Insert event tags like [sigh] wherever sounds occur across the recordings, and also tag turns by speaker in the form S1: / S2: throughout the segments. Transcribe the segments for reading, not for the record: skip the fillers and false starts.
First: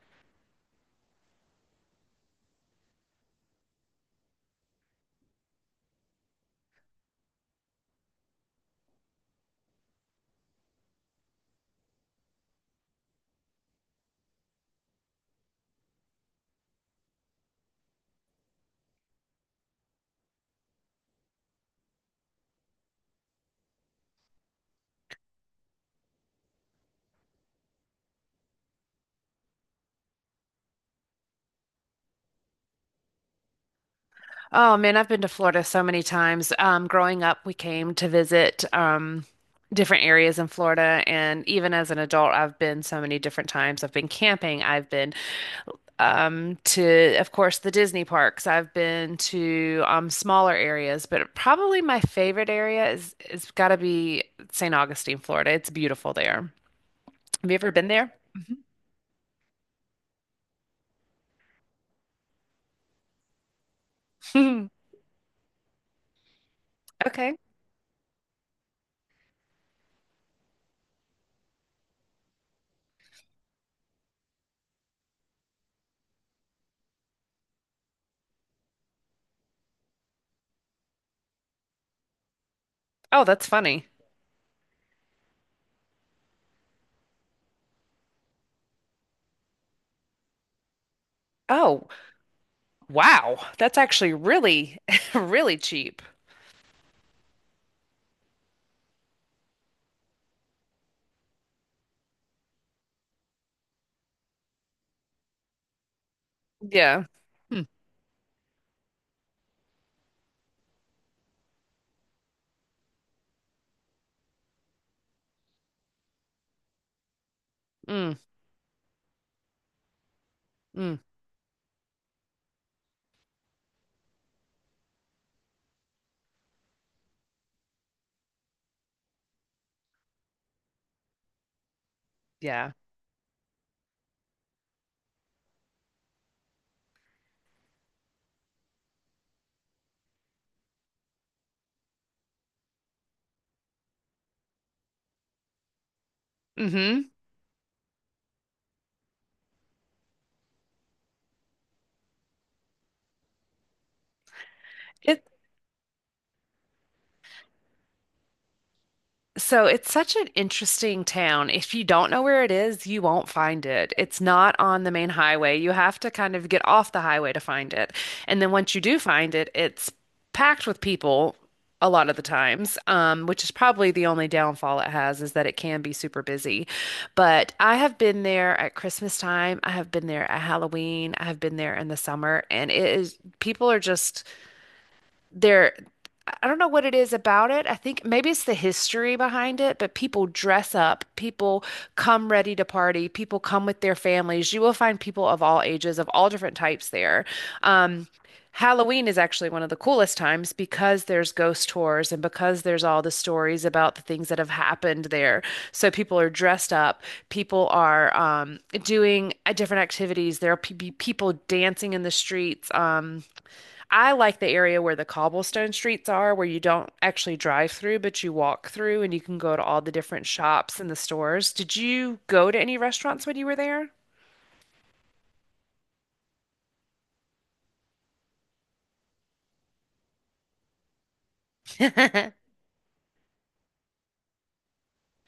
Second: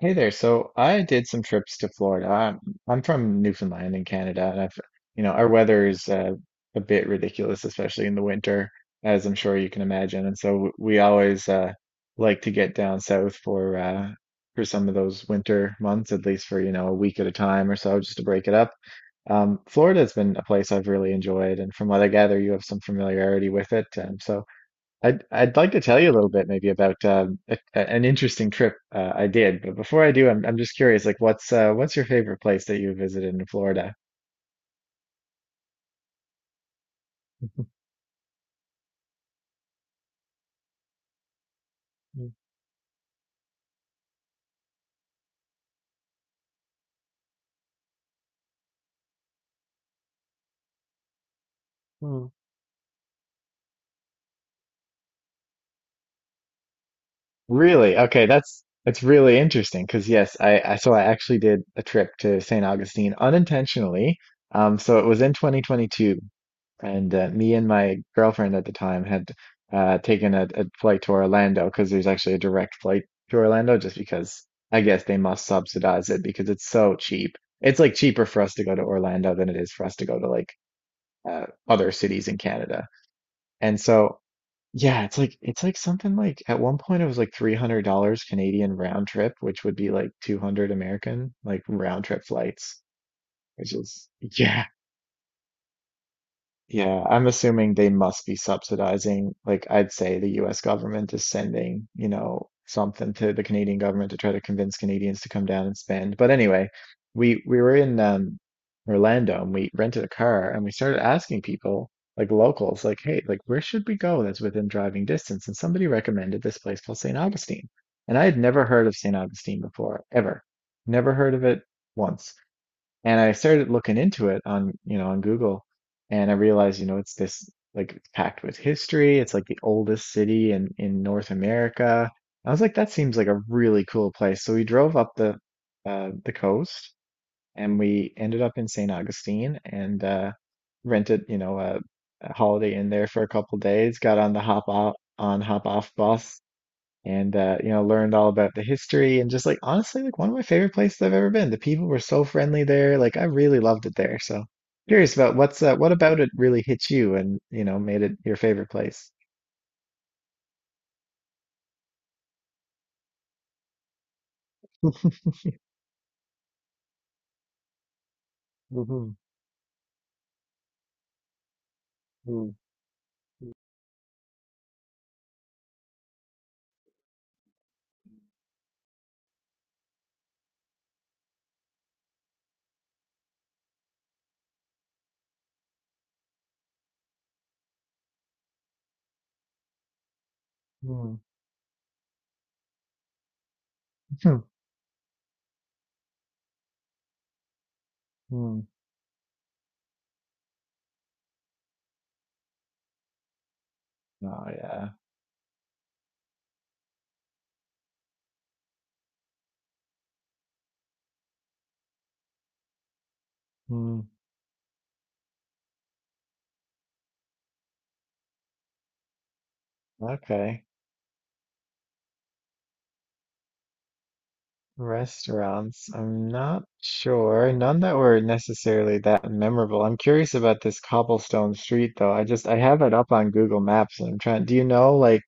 S1: Hey there. So I did some trips to Florida. I'm from Newfoundland in Canada, and I've our weather is a bit ridiculous, especially in the winter, as I'm sure you can imagine. And so we always like to get down south for some of those winter months, at least for a week at a time or so, just to break it up. Florida has been a place I've really enjoyed, and from what I gather, you have some familiarity with it. So I'd like to tell you a little bit maybe about an interesting trip I did, but before I do, I'm just curious, like what's your favorite place that you visited in Florida?
S2: Oh man, I've been to Florida so many times. Growing up, we came to visit different areas in Florida, and even as an adult,
S1: [laughs]
S2: I've been so many different times. I've been camping. I've been to, of course, the Disney parks. I've been to smaller areas, but probably my favorite area is got to be St. Augustine, Florida. It's beautiful there. Have you ever been
S1: Really?
S2: there?
S1: Okay, that's really interesting because yes, I actually did a trip to St. Augustine unintentionally.
S2: Mhm.
S1: So it was in 2022,
S2: [laughs]
S1: and
S2: Okay.
S1: me and my girlfriend at the time had taken a flight to Orlando because there's actually a direct flight to Orlando just because I guess they must subsidize it because it's so cheap. It's like cheaper for us to go to Orlando than it is for us to go to like other cities in Canada.
S2: Oh, that's
S1: And
S2: funny.
S1: so yeah, it's like something like at one point it was like $300 Canadian round trip, which would be like 200 American, like
S2: Oh,
S1: round trip flights,
S2: wow.
S1: which
S2: That's
S1: is
S2: actually
S1: yeah,
S2: really, [laughs] really cheap.
S1: yeah, I'm assuming they must be subsidizing. Like, I'd say the US government is sending, you know, something to the Canadian government to try to convince Canadians to come down and spend. But anyway,
S2: Yeah.
S1: we
S2: Mm,
S1: were in Orlando and we rented a car and we started asking people, like locals, like, hey, like where should we go that's within driving distance? And somebody recommended this place called St. Augustine.
S2: mm,
S1: And I had never heard of St. Augustine before, ever.
S2: mm,
S1: Never heard of it once. And I started looking into it on, you know, on Google, and I realized, you know, it's this it's packed with history. It's like the oldest city in North America. I was
S2: yeah.
S1: like, that seems like a really cool place. So we drove up the coast, and we ended up in St. Augustine and rented, you know, a Holiday Inn there for a couple days. Got on the hop off on hop off bus
S2: hmm
S1: and learned all about the history and just like honestly like one of my favorite places I've ever been. The people were so friendly there. Like I really loved it there. So curious
S2: It
S1: about what about it really hit you and made it your favorite place. [laughs]
S2: so it's such an interesting town. If you don't know where it is, you won't find it. It's not on the main highway. You have to kind of get off the highway to find it. And then once you do
S1: Mhm,
S2: find it, it's packed with people a lot of the
S1: mm,
S2: times, which is probably the only downfall it has is that it can be super busy. But I have been there at Christmas time. I have been there at Halloween. I have been there in the summer, and it is people are just They're, I don't know what it is about it. I think maybe it's the history behind it, but people dress up.
S1: mm,
S2: People come ready to party. People come with their
S1: hmm,
S2: families. You will find people of all ages, of all different types there. Um,
S1: mm.
S2: Halloween is actually one of the coolest times because there's ghost tours and because there's all the stories about the things that
S1: Oh
S2: have
S1: yeah.
S2: happened there. So people are dressed up. People are doing different activities. There are pe- be people dancing in the streets.
S1: Mm,
S2: I like the area where the cobblestone streets are, where you don't actually drive through, but you walk through and you can go to all the different
S1: okay.
S2: shops and the stores. Did you go to any restaurants when you were
S1: Restaurants. I'm not sure. None that were necessarily that memorable. I'm curious about this cobblestone street though.
S2: there? [laughs]
S1: I have it up on Google Maps and I'm trying. Do you know like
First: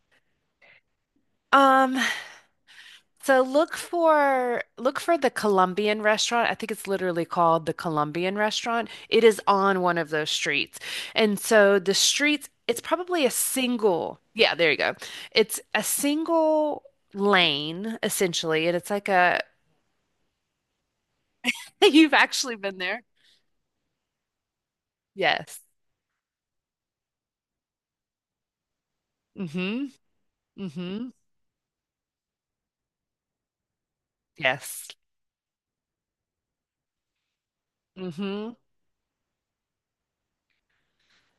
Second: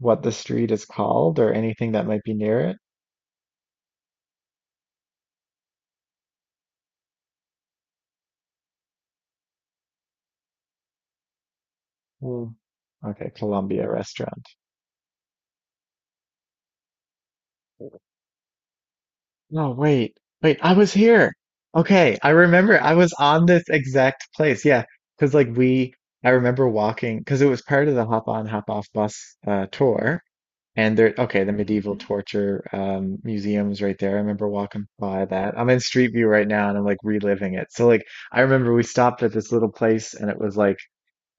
S1: what the street is called or anything
S2: Um,
S1: that might be near it?
S2: so look for the Colombian restaurant. I think it's literally called the Colombian restaurant. It is on one of those streets. And so the streets,
S1: Mm.
S2: it's probably a
S1: Okay, Columbia
S2: single,
S1: Restaurant.
S2: yeah, there you go. It's a single lane essentially, and it's like a
S1: No, wait, wait, I was here.
S2: [laughs] you've
S1: Okay, I
S2: actually been
S1: remember I
S2: there.
S1: was on this exact place. Yeah, because
S2: Yes.
S1: I remember walking because it was part of the hop on, hop off bus
S2: Mm-hmm.
S1: tour. And
S2: Mm-hmm.
S1: there, okay, the medieval Mhm. torture museum is right there. I remember walking
S2: Yes.
S1: by that. I'm in Street View right now and I'm like reliving it. So like, I
S2: Mm-hmm.
S1: remember we stopped at this little place and it was like,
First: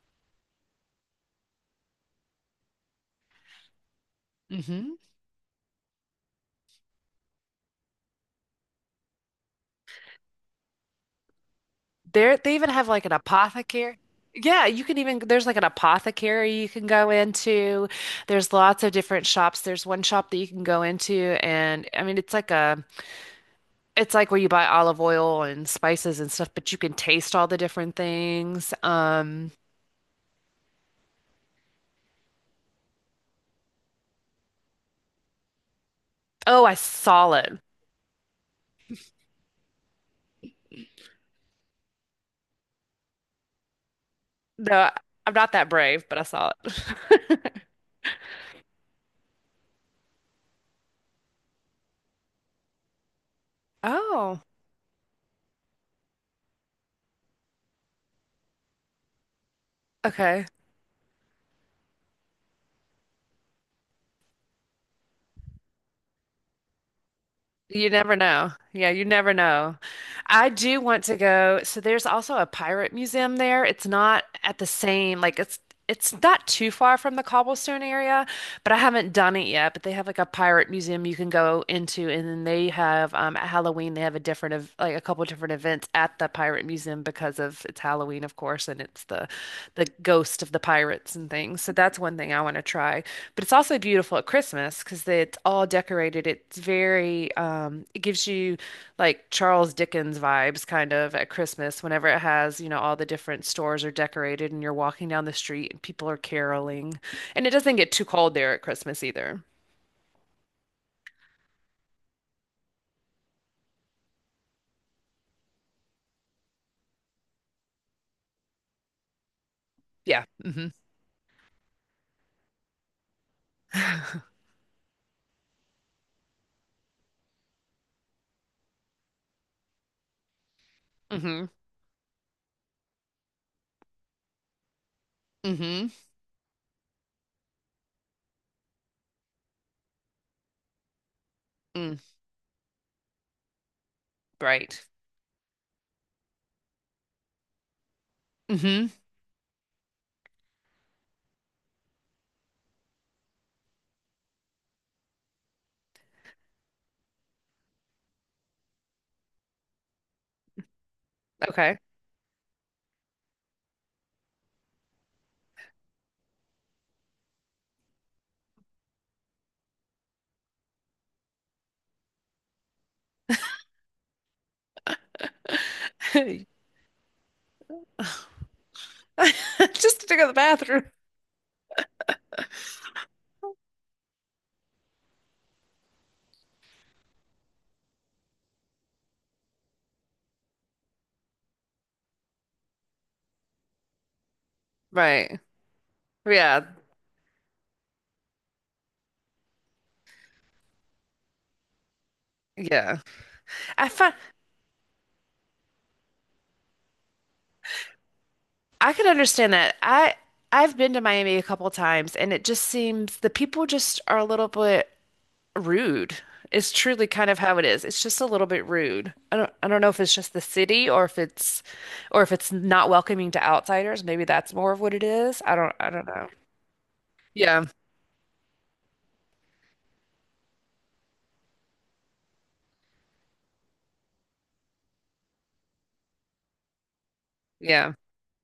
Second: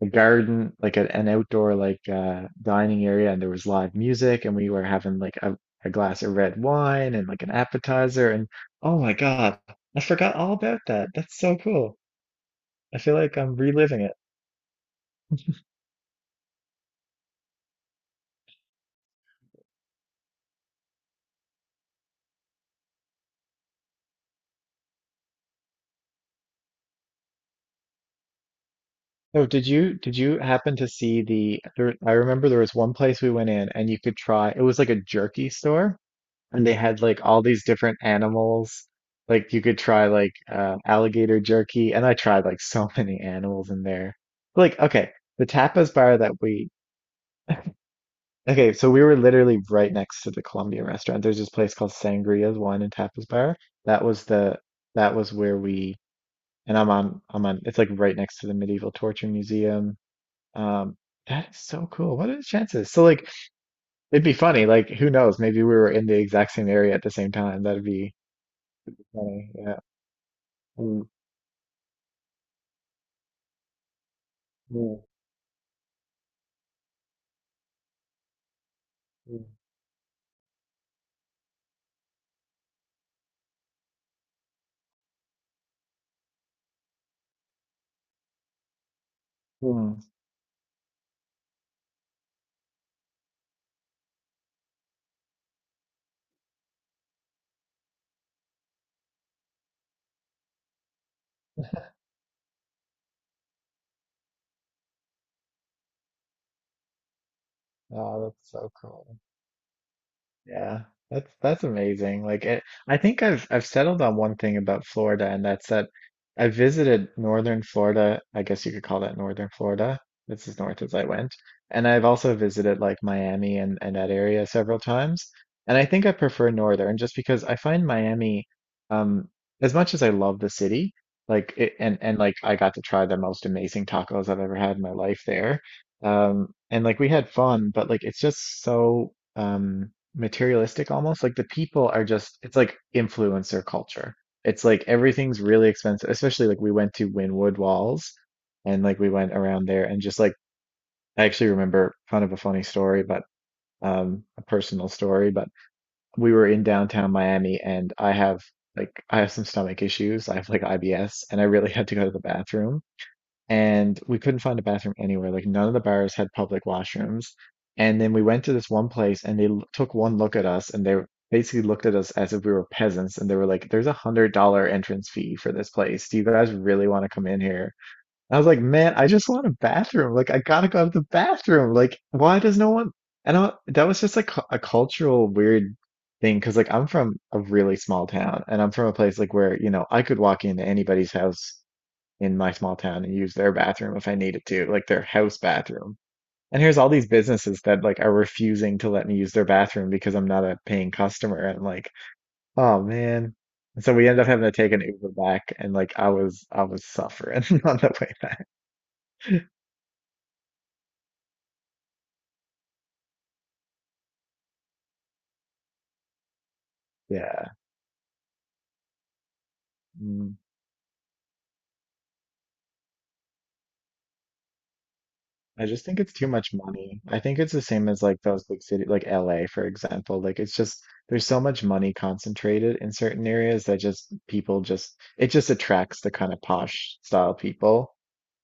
S1: a garden, like an outdoor like dining area and there was live music and we were
S2: Mm-hmm.
S1: having like a glass of red wine and like an appetizer and oh my God, I forgot all about that. That's so cool.
S2: There, they even have
S1: I
S2: like an
S1: feel like I'm
S2: apothecary.
S1: reliving it.
S2: Yeah, you can even, there's like an apothecary you can go into. There's lots of different shops. There's one shop that you can go into, and I mean, it's like a, it's like where you buy olive oil and spices and stuff, but you can taste all the different things.
S1: Oh, did you happen to see I remember there was one place we went in and you could try it was like a jerky store
S2: Oh,
S1: and they
S2: I
S1: had like
S2: saw
S1: all
S2: it.
S1: these different animals. Like you could try like alligator jerky, and I tried like so [laughs] many animals in there. Like
S2: No,
S1: okay,
S2: I'm
S1: the
S2: not that
S1: tapas
S2: brave,
S1: bar
S2: but I
S1: that
S2: saw
S1: we
S2: it. [laughs]
S1: okay, so we were literally right next to the Colombian restaurant. There's this place called Sangria's Wine and Tapas Bar. That was
S2: Oh,
S1: the that was where we and I'm on it's like right next to the Medieval Torture Museum.
S2: okay.
S1: Um, that is so cool. What are the chances? So like it'd be funny. Like who knows? Maybe we were in the exact same area at the same time. That'd
S2: You
S1: be
S2: never know. Yeah, you never
S1: funny.
S2: know.
S1: Yeah.
S2: I do want
S1: Mm,
S2: to go. So there's also a pirate museum there. It's not at the
S1: mm,
S2: same, like it's not too far from the cobblestone area, but I haven't done
S1: mm,
S2: it yet. But they have like a pirate museum you can go into, and then they have at Halloween they have a different of like a couple different events at the pirate museum because of it's Halloween, of course, and it's the
S1: mm.
S2: ghost of the pirates and things. So that's one thing I want to try. But it's also beautiful at Christmas because it's all decorated. It's very it gives you like Charles Dickens vibes kind of at Christmas whenever it has, you know, all the different stores are decorated and you're walking down the street and people are caroling. And it doesn't get too
S1: Oh,
S2: cold
S1: that's
S2: there at
S1: so
S2: Christmas
S1: cool.
S2: either.
S1: Yeah, that's amazing. Like it, I think I've settled on one thing about Florida, and that's that I visited northern Florida. I guess you could call that northern Florida.
S2: Yeah.
S1: It's as
S2: Hmm.
S1: north as I went. And I've also visited like Miami and that area several times. And I think I prefer northern just because I find Miami, um, as much as I love the city,
S2: Hmm.
S1: like it, and like I got to try the most amazing tacos I've ever had in my life there.
S2: Hmm.
S1: And like we had fun, but like it's just so materialistic almost. Like the people
S2: Mm.
S1: are just, it's like influencer culture. It's
S2: Right.
S1: like everything's really expensive, especially like we went to Wynwood Walls and
S2: Hmm.
S1: like we went around there and just like I actually remember kind of a funny story, but a personal story, but we were in downtown Miami and I have some stomach issues. I have like IBS and I really [laughs]
S2: Okay.
S1: had to go to the bathroom and we couldn't find a bathroom anywhere. Like none of the bars had public washrooms. And then we went to this one place and they took one look at us and they basically looked at us as if we were peasants and they were like, there's $100 entrance fee for this place. Do you
S2: [laughs]
S1: guys really want to come in here? I was like, man, I just want a
S2: Just
S1: bathroom.
S2: to go to
S1: Like
S2: the
S1: I gotta
S2: bathroom.
S1: go to the bathroom. Like why does no one? And I, that was just like a cultural weird thing because like I'm from a really small town and I'm from a place like where, you know, I could walk into anybody's house in my small town and use their bathroom if I needed to, like their house
S2: Right.
S1: bathroom. And
S2: Yeah,
S1: here's all these businesses that like are refusing to let me use their bathroom because I'm not a paying customer. And like, oh
S2: yeah.
S1: man. And
S2: I
S1: so we
S2: find
S1: ended up having to take an Uber back and like I was suffering [laughs] on the way back.
S2: I can understand that. I've been to Miami a couple times and it just seems the people just are a little bit rude. It's truly kind of
S1: Yeah.
S2: how it is. It's just a little bit rude. I don't know if it's just
S1: Mm.
S2: the city or if it's not welcoming to outsiders. Maybe that's more of what it is. I
S1: I
S2: don't
S1: just
S2: I
S1: think
S2: don't
S1: it's
S2: know.
S1: too much money. I think it's the
S2: Yeah.
S1: same as like those big cities, like LA, for example. Like it's just there's so much money concentrated in certain areas that just people just it just attracts the kind of posh style people
S2: Yeah.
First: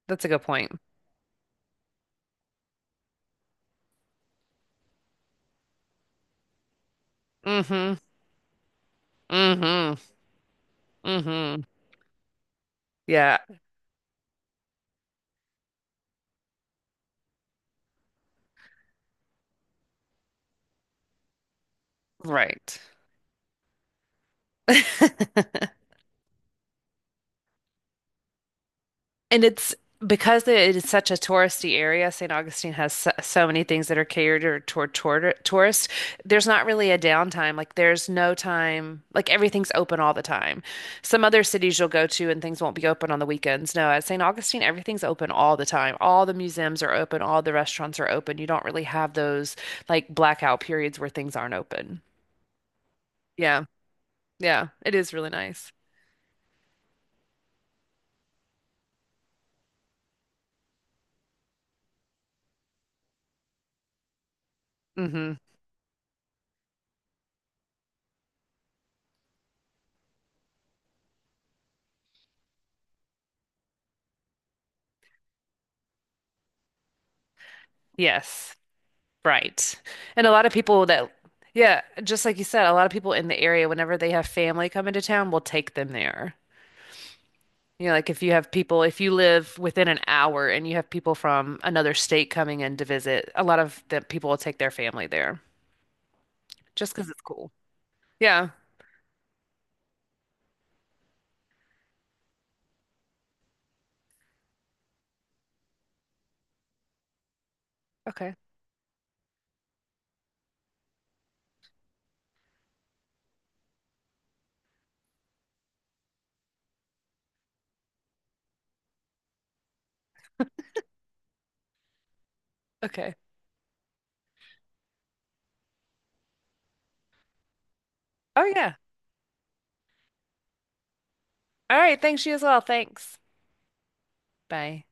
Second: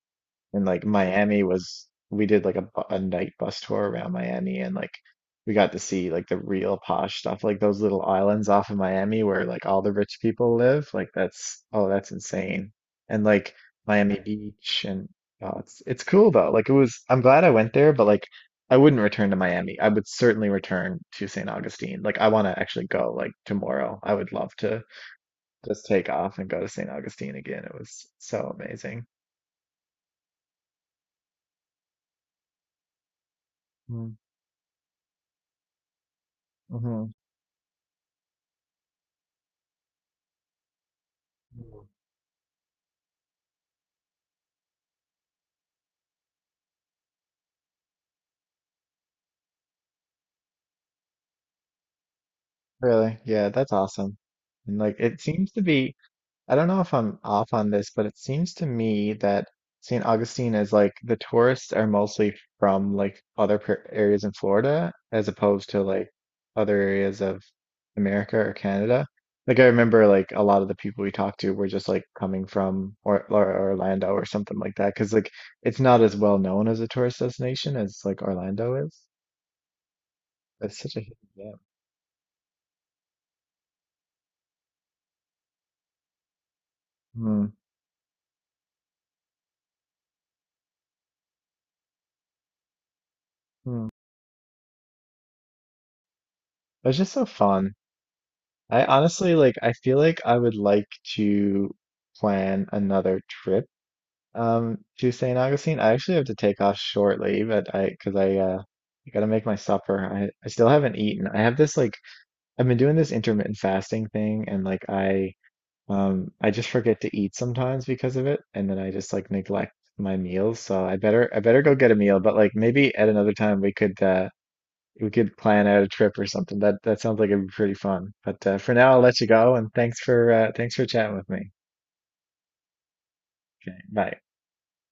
S2: That's a good
S1: and
S2: point.
S1: like Miami was we did like a night bus tour around Miami and like we got to see like the real posh stuff like those
S2: Mm-hmm.
S1: little islands off of Miami where like all the
S2: Mm-hmm.
S1: rich people live like
S2: Mm-hmm.
S1: that's oh that's insane and
S2: Yeah.
S1: like Miami Beach and oh it's cool though like it was I'm glad I went there but like I wouldn't return to Miami. I would certainly return to St. Augustine. Like I want to
S2: Right.
S1: actually go like tomorrow. I would love to
S2: [laughs]
S1: just take off and go to St. Augustine again. It was so amazing.
S2: And it's because it is such a touristy area, St. Augustine has so, so many things that are
S1: Mm-hmm.
S2: catered toward tourists. There's not really a downtime. Like there's no time, like everything's open all the time. Some other cities you'll go to and things won't be open on the weekends. No, at St. Augustine, everything's open all the time. All the museums are open, all the restaurants are open. You don't really have those like blackout periods where things aren't open.
S1: Really? Yeah,
S2: Yeah.
S1: that's awesome.
S2: Yeah.
S1: And
S2: It
S1: like
S2: is
S1: it
S2: really
S1: seems to
S2: nice.
S1: be, I don't know if I'm off on this, but it seems to me that St. Augustine is like the tourists are mostly from like areas in Florida as
S2: Hmm.
S1: opposed to like other areas of America or Canada. Like I remember like a lot of the people we talked to were just like coming from or Orlando or something like that because like it's not as well known as a tourist destination as like
S2: Yes.
S1: Orlando is.
S2: Right. And a lot of
S1: It's such a hidden gem.
S2: yeah, just like you said, a lot of people in the area, whenever they have family come into town, will take them there.
S1: Hmm.
S2: You know, like if you have people, if you live within an hour and you have people from another state coming in to visit, a lot of
S1: Hmm.
S2: the people will take their family there just
S1: It's
S2: because
S1: just
S2: it's
S1: so
S2: cool.
S1: fun.
S2: Yeah.
S1: I honestly like I feel like I would like to plan another trip to St. Augustine. I actually have to take off shortly, but I because
S2: Okay.
S1: I gotta make my supper. I still haven't eaten. I have this I've been doing this intermittent fasting thing and like I just forget to eat sometimes because of it and then I just like neglect my meals. So I better go get a meal, but like maybe at
S2: Okay.
S1: another time we could plan out a trip or something. That sounds like it'd be pretty fun.
S2: Oh,
S1: But for
S2: yeah.
S1: now, I'll let you go, and thanks for thanks for chatting with me.
S2: All right. Thanks, you as well. Thanks.
S1: Okay, bye.
S2: Bye.